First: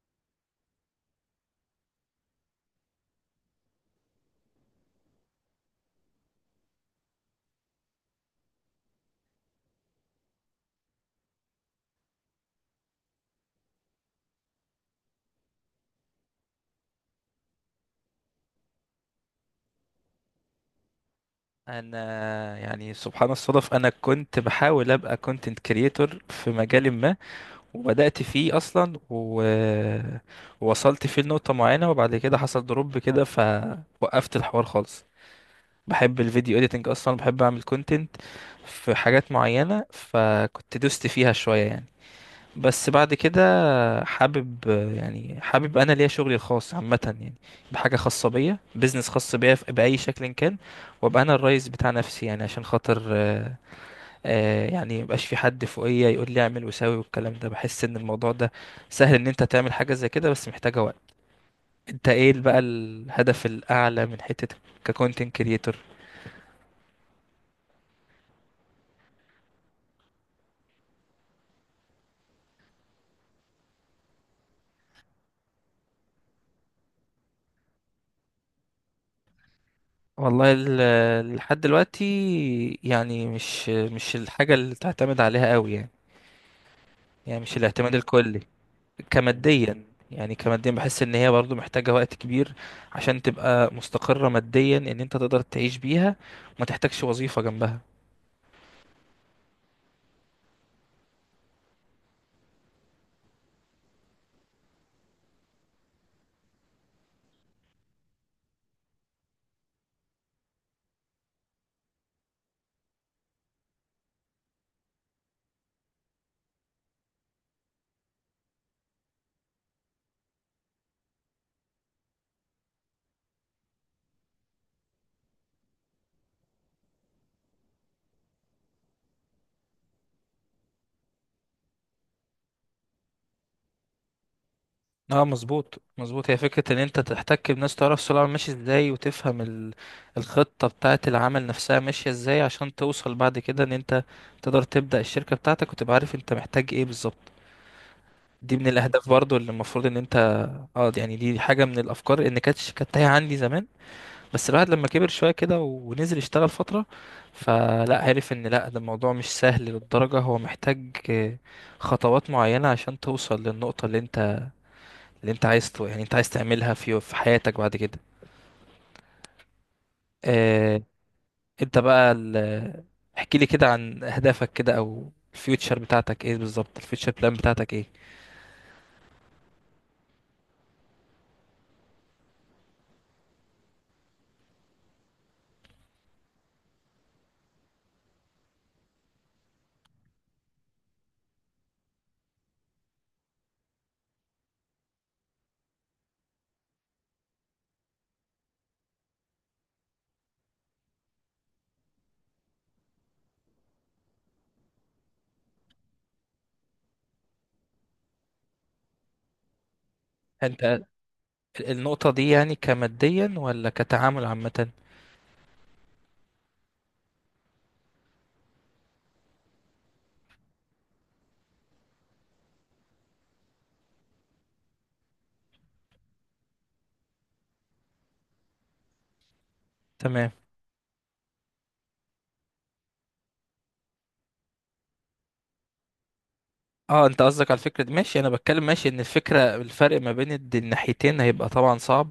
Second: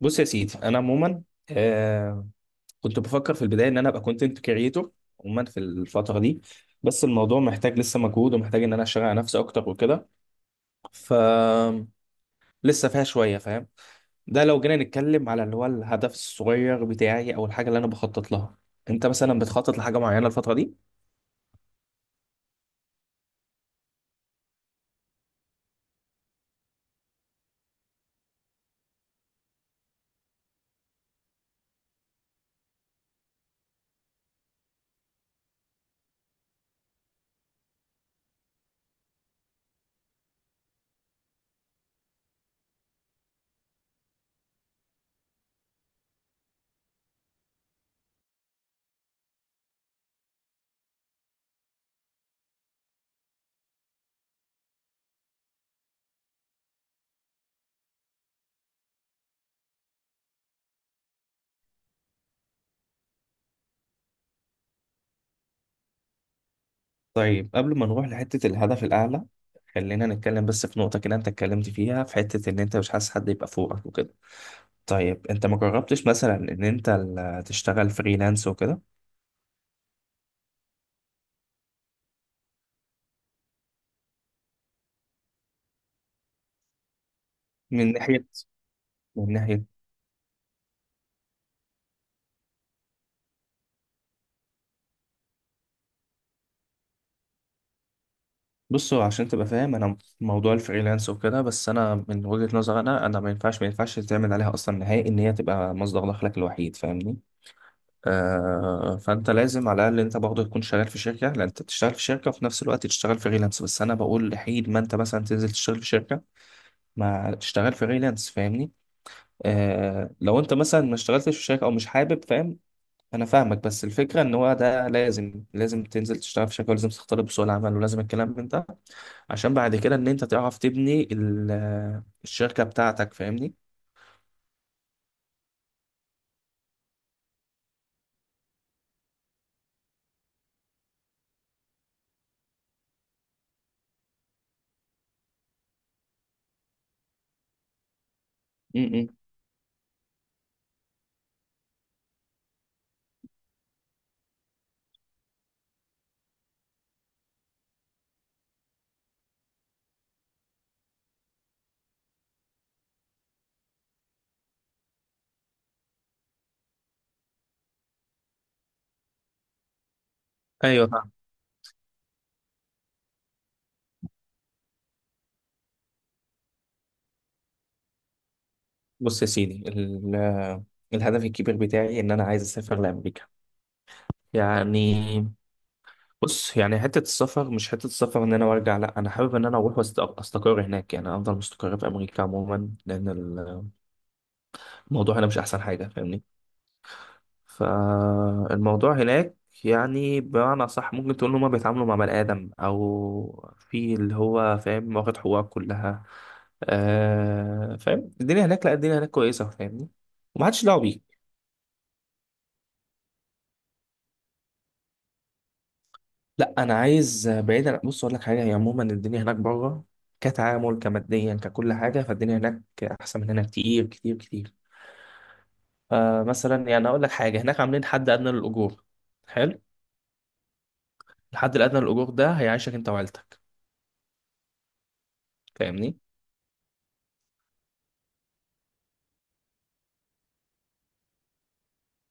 بص يا سيدي، انا عموما آه كنت بفكر في البدايه ان انا ابقى كونتنت كريتور عموما في الفتره دي. بس الموضوع محتاج لسه مجهود، ومحتاج ان انا اشتغل على نفسي اكتر وكده. ف لسه فيها شويه، فاهم؟ ده لو جينا نتكلم على اللي هو الهدف الصغير بتاعي او الحاجه اللي انا بخطط لها. انت مثلا بتخطط لحاجه معينه الفتره دي؟ انا سبحان الصدف، انا كنت بحاول ابقى كونتنت كريتور في مجال ما، وبدأت فيه اصلا ووصلت فيه لنقطة معينة، وبعد كده حصل دروب كده فوقفت الحوار خالص. بحب الفيديو اديتنج، اصلا بحب اعمل كونتنت في حاجات معينة، فكنت دوست فيها شوية يعني. بس بعد كده حابب، حابب انا ليا شغلي الخاص عامه يعني، بحاجه خاصه بيا، بيزنس خاص بيا باي شكل كان، وابقى انا الرئيس بتاع نفسي، يعني عشان خاطر مبقاش في حد فوقيا يقول لي اعمل وساوي والكلام ده. بحس ان الموضوع ده سهل ان انت تعمل حاجه زي كده، بس محتاجه وقت. انت ايه بقى الهدف الاعلى من حته ككونتنت كريتور؟ طيب قبل ما نروح لحته الهدف الاعلى، خلينا نتكلم بس في نقطه كده انت اتكلمت فيها في حته ان انت مش حاسس حد يبقى فوقك وكده. طيب انت ما جربتش مثلا ان انت تشتغل فريلانس وكده؟ والله لحد دلوقتي يعني مش الحاجه اللي تعتمد عليها قوي يعني، مش من الاعتماد ناحية الكلي. من ناحية كماديا. يعني كماديا بحس ان هي برضو محتاجة وقت كبير عشان تبقى مستقرة ماديا، ان انت تقدر تعيش بيها وما تحتاجش وظيفة جنبها. بصوا عشان تبقى فاهم انا موضوع الفريلانس وكده، بس انا من وجهة نظر انا، انا ما ينفعش تعمل عليها اصلا نهائي ان هي تبقى مصدر دخلك الوحيد، فاهمني؟ فانت لازم على الاقل انت برضه تكون شغال في شركة، لان انت بتشتغل في شركة وفي نفس الوقت تشتغل فريلانس. بس انا بقول حين ما انت مثلا تنزل تشتغل في شركة، ما تشتغل فريلانس، فاهمني؟ لو انت مثلا ما اشتغلتش في شركة او مش حابب، فاهم؟ انا فاهمك، بس الفكره ان هو ده لازم، تنزل تشتغل في شركه، ولازم تختلط بسوق العمل ولازم الكلام من ده، عشان بعد كده ان انت تعرف تبني الشركه بتاعتك، فاهمني؟ اه مظبوط مظبوط، هي فكرة ان انت تحتك بناس، تعرف سوق العمل ماشي ازاي، وتفهم الخطة بتاعة العمل نفسها ماشية ازاي، عشان توصل بعد كده ان انت تقدر تبدأ الشركة بتاعتك وتبقى عارف انت محتاج ايه بالظبط. دي من م-م. الاهداف برضو اللي المفروض ان انت. اه دي حاجة من الافكار ان كانت تايهة عندي زمان، بس الواحد لما كبر شوية كده ونزل يشتغل فترة، فلا عرف ان لا، ده الموضوع مش سهل للدرجة، هو محتاج خطوات معينة عشان توصل للنقطة اللي انت، انت عايز تعملها في حياتك بعد كده. آه، ايوه فاهم. انت بقى احكي لي كده عن اهدافك كده، او الفيوتشر بتاعتك ايه بالظبط، الفيوتشر بلان بتاعتك ايه؟ بص يا سيدي، الهدف الكبير بتاعي ان انا عايز اسافر لامريكا، يعني. بص يعني حته السفر، مش حته السفر ان انا وارجع، لا انا حابب ان انا اروح واستقر هناك، يعني افضل مستقر في امريكا عموما، لان الموضوع هنا مش احسن حاجه، فاهمني؟ فالموضوع هناك يعني بمعنى صح، ممكن تقول ان هما بيتعاملوا مع بني ادم، او في اللي هو فاهم واخد حقوقه كلها. آه فاهم، الدنيا هناك، لا الدنيا هناك كويسه، فاهمني؟ انت ومحدش دعوه بيك. النقطة دي يعني كماديا ولا كتعامل عامة؟ لا انا عايز بعيدا، بص اقول لك حاجه، هي عموما الدنيا هناك بره كتعامل، كماديا، ككل حاجه، فالدنيا هناك احسن من هنا كتير كتير كتير. فمثلا يعني اقول لك حاجه، هناك عاملين حد ادنى للاجور. حلو. تمام. الحد الادنى للاجور ده هيعيشك انت وعيلتك، فاهمني؟ اه انت قصدك على الفكرة دي، ماشي. انا بتكلم ماشي، ان الفكرة الفرق ما بين الناحيتين هيبقى طبعا صعب.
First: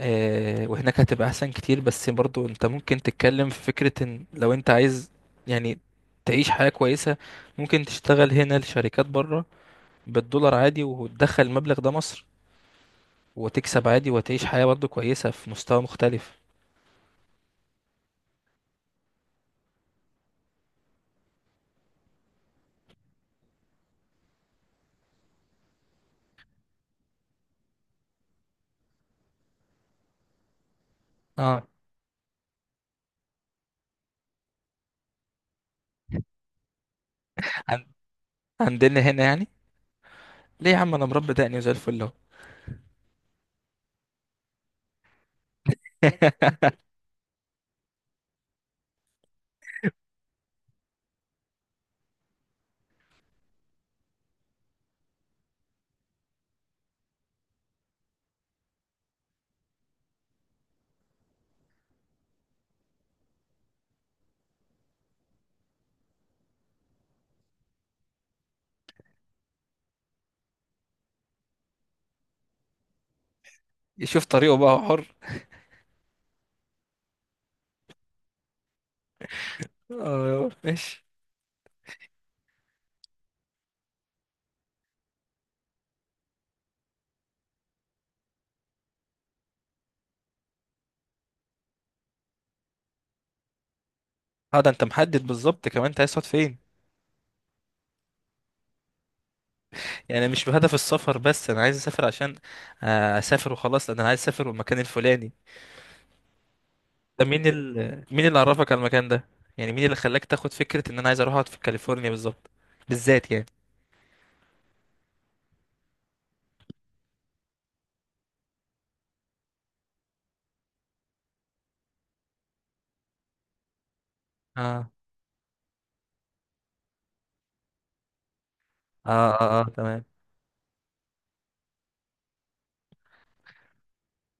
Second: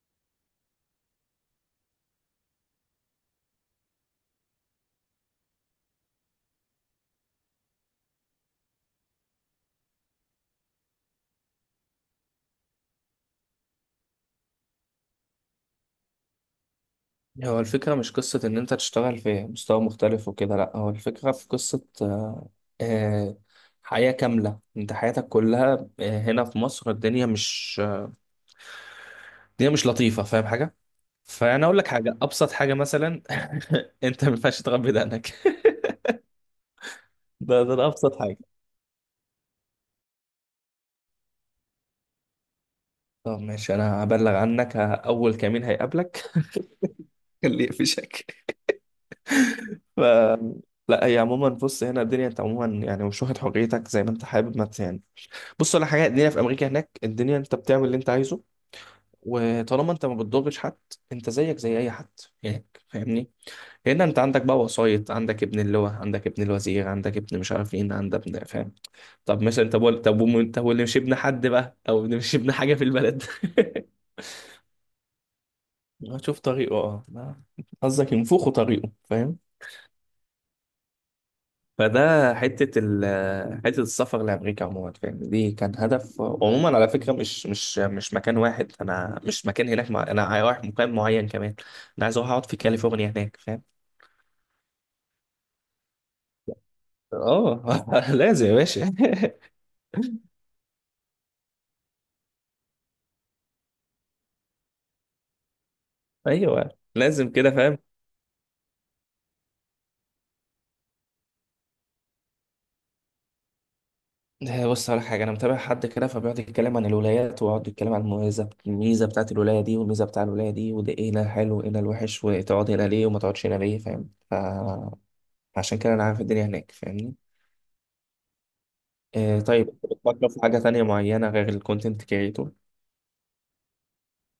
آه، وهناك هتبقى احسن كتير، بس برضو انت ممكن تتكلم في فكرة ان لو انت عايز، يعني، تعيش حياة كويسة، ممكن تشتغل هنا لشركات بره بالدولار عادي، وتدخل المبلغ ده مصر، وتكسب عادي وتعيش حياة برضو كويسة في مستوى مختلف. هو الفكرة مش قصة إن أنت تشتغل في مستوى مختلف وكده، لأ هو الفكرة في قصة، آه، حياة كاملة، أنت حياتك كلها. هنا في مصر الدنيا مش، الدنيا مش لطيفة، فاهم حاجة؟ فأنا اه أقول لك حاجة، أبسط حاجة مثلا، أنت ما ينفعش تغمض بدقنك. ده عن- أبسط حاجة. عندنا هنا يعني، ليه يا عم؟ انا مربي دقني وزي الفل اهو. طب ماشي، أنا هبلغ عنك، أول كمين هيقابلك اللي يقفشك. ف لا، هي عموما بص، هنا الدنيا أنت عموما يعني مش واخد حريتك زي ما أنت حابب، ما أنت يعني. بص على حاجه، الدنيا في امريكا، هناك الدنيا انت بتعمل اللي انت عايزه، وطالما انت ما بتضرش حد، انت زيك زي اي حد هناك، فاهمني؟ هنا انت عندك بقى وسايط، عندك ابن اللواء، عندك ابن الوزير، عندك ابن مش عارف مين، عندك ابن، فاهم؟ طب مثلا انت بقول طب، انت واللي مش ابن حد بقى، او اللي مش ابن حاجه في البلد. يشوف طريقه بقى، هو حر. شوف طريقه، اه، قصدك ينفخوا طريقه، فاهم؟ اه ماشي. فده حتة حتة السفر لأمريكا عموما، فاهم؟ دي كان هدف عموما، على فكرة، مش مكان واحد، أنا مش مكان هناك أنا رايح مكان معين كمان. أنا عايز أروح أقعد في كاليفورنيا هناك، فاهم؟ اه ده انت محدد بالظبط كمان، انت عايز تقعد فين؟ آه لازم يا باشا. يعني مش بهدف السفر بس، انا عايز اسافر عشان اسافر وخلاص، لان انا عايز اسافر المكان الفلاني. أيوه ده لازم مين كده، فاهم؟ مين اللي عرفك على المكان ده؟ يعني مين اللي خلاك تاخد فكرة ان انا عايز اروح اقعد في كاليفورنيا بالظبط، بالذات يعني؟ بص على حاجة، أنا متابع حد كده فبيقعد يتكلم عن الولايات، ويقعد يتكلم عن المميزة، الميزة بتاعت الولاية دي، والميزة بتاع الولاية دي، وده إيه هنا الحلو وإيه هنا الوحش، وتقعد هنا ليه وما تقعدش هنا ليه، فاهم؟ اه. فعشان كده أنا عارف الدنيا هناك، فاهمني؟ اه، آه، اه, آه طيب. تمام. بفكر في حاجة تانية معينة غير الكونتنت كريتور.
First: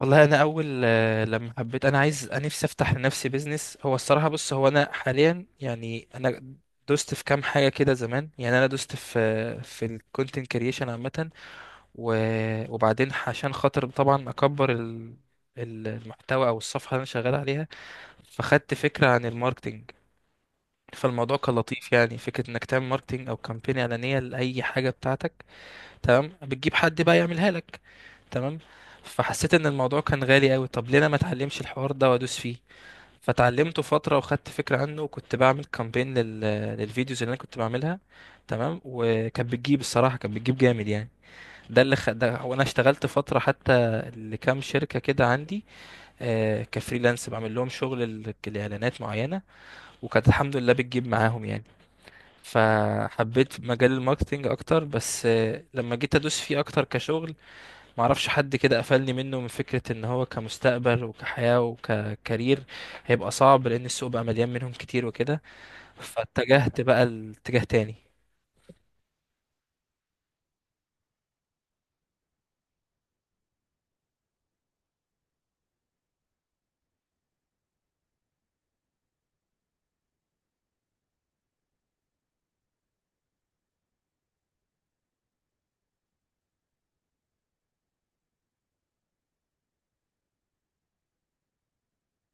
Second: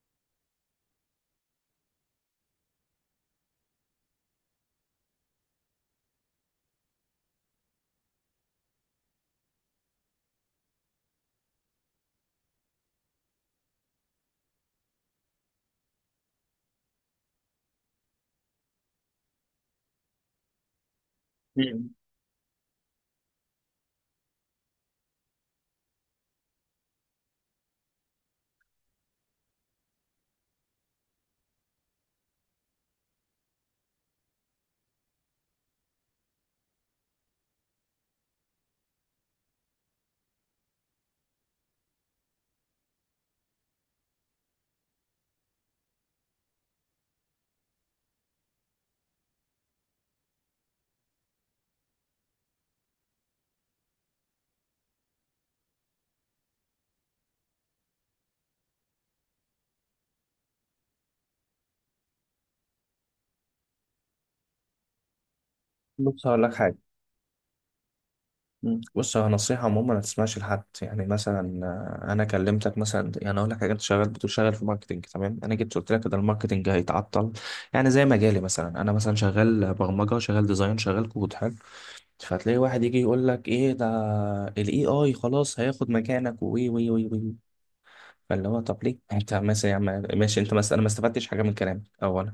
والله انا اول لما حبيت انا عايز انا نفسي افتح لنفسي بيزنس، هو الصراحه بص هو انا حاليا يعني انا دوست في كام حاجه كده زمان، يعني انا دوست في في الكونتنت كريشن عامه و... وبعدين عشان خاطر طبعا اكبر المحتوى او الصفحه اللي انا شغال عليها، فخدت فكره عن الماركتينج. فالموضوع كان مم. لطيف، يعني فكره انك تعمل ماركتينج او كامبين اعلانيه لاي حاجه بتاعتك. تمام، بتجيب حد بقى يعملها لك. تمام. فحسيت ان الموضوع كان غالي قوي، طب ليه انا ما اتعلمش الحوار ده وادوس فيه؟ فتعلمته فتره وخدت فكره عنه، وكنت بعمل كامبين للفيديوز اللي انا كنت بعملها. تمام، وكانت بتجيب، الصراحه كانت بتجيب جامد يعني. ده وانا اشتغلت فتره حتى لكام شركه كده عندي، آه كفريلانس بعمل لهم شغل الاعلانات معينه، وكانت الحمد لله بتجيب معاهم يعني. فحبيت مجال الماركتينج اكتر، بس آه لما جيت ادوس فيه اكتر كشغل، معرفش حد كده قفلني منه، من فكره ان هو كمستقبل وكحياه وككارير هيبقى صعب، لان السوق بقى مليان منهم كتير وكده، بص هقول لك حاجة. فاتجهت بقى لاتجاه تاني. مم. بص، هو نصيحة عموما ما تسمعش لحد. يعني مثلا، أنا كلمتك مثلا، يعني أقول لك حاجة، أنت شغال بتقول شغال في ماركتينج، تمام، أنا جيت قلت لك ده الماركتينج هيتعطل. يعني زي مجالي مثلا، أنا مثلا شغال برمجة، شغال ديزاين، شغال كود، حلو. فتلاقي واحد يجي يقول لك إيه ده، ال AI خلاص هياخد مكانك، وي وي وي وي. فاللي هو، طب ليه انت مثلا يا عم، ماشي انت مثلا، انا ما استفدتش حاجه من كلامك اولا،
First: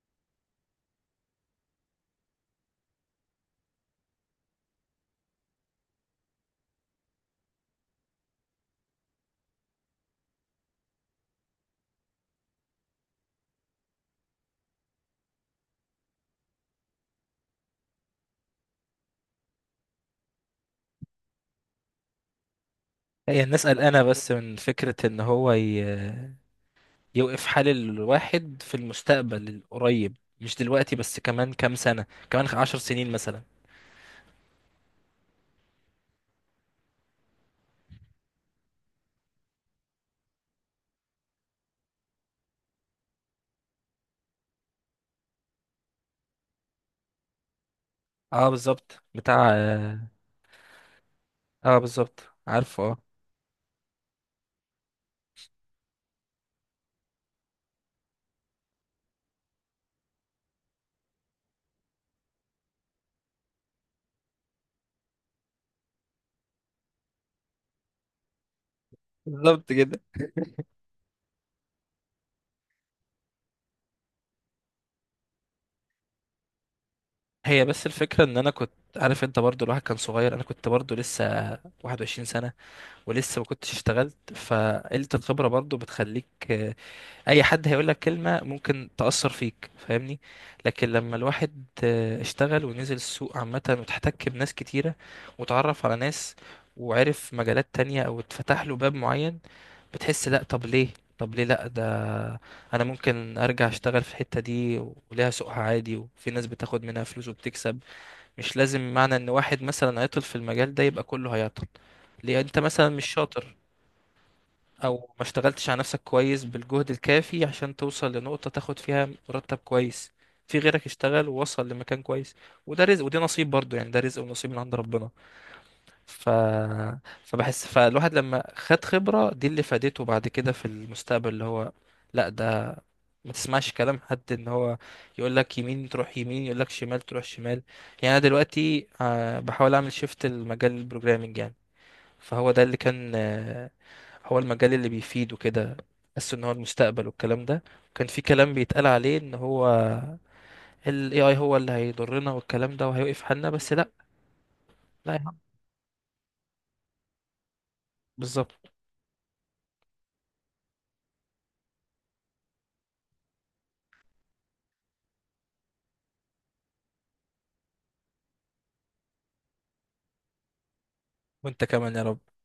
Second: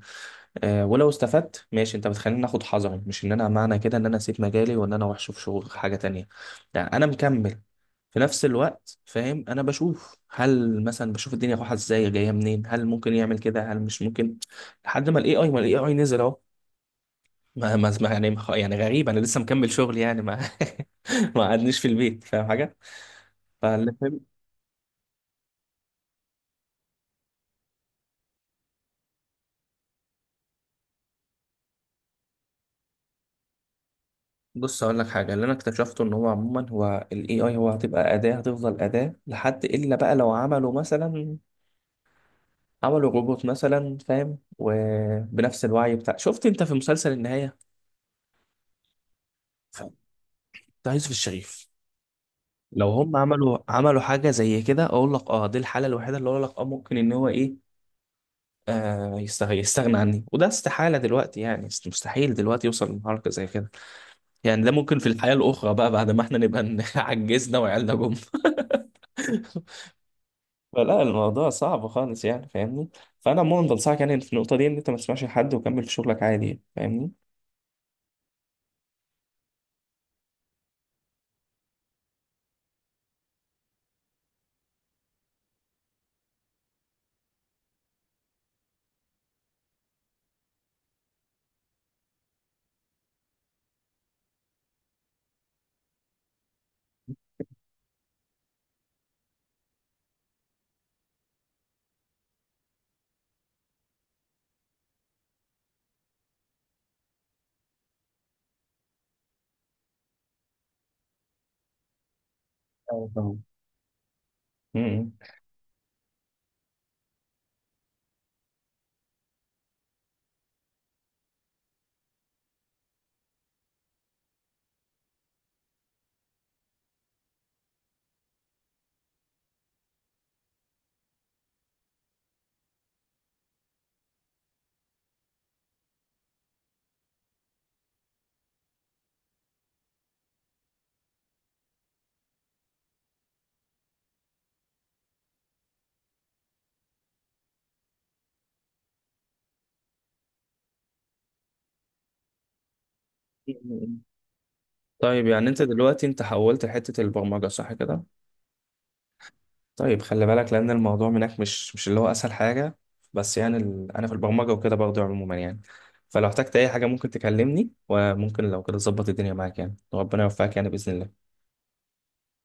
ولو استفدت ماشي، انت بتخليني اخد حذري، مش ان انا معنى كده ان انا اسيب مجالي وان انا وحش في شغل حاجه تانية. لا انا مكمل، في نفس الوقت، فاهم؟ انا بشوف، هل مثلا بشوف الدنيا رايحه ازاي، جايه منين، هل ممكن يعمل كده، هل مش ممكن، لحد ما الاي اي نزل اهو. يعني، غريب، انا لسه مكمل شغل يعني، ما ما قعدنيش في البيت، فاهم حاجه؟ هي الناس قلقانه بس من فكره ان هو يوقف حال الواحد في المستقبل القريب، مش دلوقتي بس، كمان كام سنة، كمان عشر سنين مثلا. بص اقول لك حاجه، اللي انا اكتشفته ان هو عموما، هو الاي اي هو هتبقى اداه، هتفضل اداه، لحد الا بقى لو عملوا مثلا، عملوا روبوت مثلا فاهم، وبنفس الوعي بتاع، شفت انت في مسلسل النهايه اه بالظبط بتاع، اه بتاع يوسف الشريف؟ آه، بالظبط. عارفه لو اه. هم عملوا حاجه زي كده اقول لك اه، دي الحاله الوحيده اللي اقول لك اه ممكن ان هو ايه، آه، يستغنى عني، وده استحاله دلوقتي يعني، مستحيل دلوقتي يوصل لمرحله زي كده. يعني ده ممكن في الحياه الاخرى بقى بعد ما احنا نبقى عجزنا وعيالنا جم. بالظبط كده. فلا الموضوع صعب خالص يعني، فاهمني؟ فانا عموما بنصحك يعني في النقطه دي ان انت ما تسمعش لحد، وكمل في شغلك عادي يعني، فاهمني؟ هي بس الفكرة ان انا كنت عارف، انت برضو الواحد كان صغير، انا كنت برضو لسه 21 سنة ولسه ما كنتش اشتغلت، فقلة الخبرة برضو بتخليك اي حد هيقول لك كلمة ممكن تأثر فيك، فاهمني؟ لكن لما الواحد اشتغل ونزل السوق عامة وتحتك بناس كتيرة وتعرف على ناس وعرف مجالات تانية او اتفتح له باب معين، بتحس لا، طب ليه لا، ده انا ممكن ارجع اشتغل في الحتة دي وليها سوقها عادي، وفي ناس بتاخد منها فلوس وبتكسب. مش لازم معنى ان واحد مثلا عطل في المجال ده يبقى كله هيعطل. ليه؟ انت مثلا مش أيوة فاهم. شاطر او امم ما اشتغلتش على نفسك كويس بالجهد الكافي عشان توصل لنقطة تاخد فيها مرتب كويس. في غيرك اشتغل ووصل لمكان كويس، وده رزق ودي نصيب برضو، يعني ده رزق ونصيب من عند ربنا. ف... فبحس فالواحد لما خد خبرة دي اللي فادته بعد كده في المستقبل، اللي هو لا ده ما تسمعش كلام حد، ان هو يقول لك يمين تروح يمين، يقول لك شمال تروح شمال. يعني انا دلوقتي بحاول اعمل شيفت لمجال البروجرامنج يعني، فهو ده اللي كان هو المجال اللي بيفيده كده، بس ان هو المستقبل والكلام ده، وكان في كلام بيتقال عليه ان هو ال AI هو اللي هيضرنا والكلام ده وهيوقف حالنا، بس لا. لا يا طيب، عم. يعني انت دلوقتي انت حولت لحته البرمجه صح كده؟ بالظبط. طيب خلي بالك، لان الموضوع منك مش، اللي هو اسهل حاجه. بس يعني انا في البرمجه وكده برضه عموما يعني. فلو احتجت اي حاجه ممكن تكلمني، وممكن لو كده تظبط الدنيا معاك يعني، وربنا يوفقك يعني باذن الله. وانت كمان يا رب.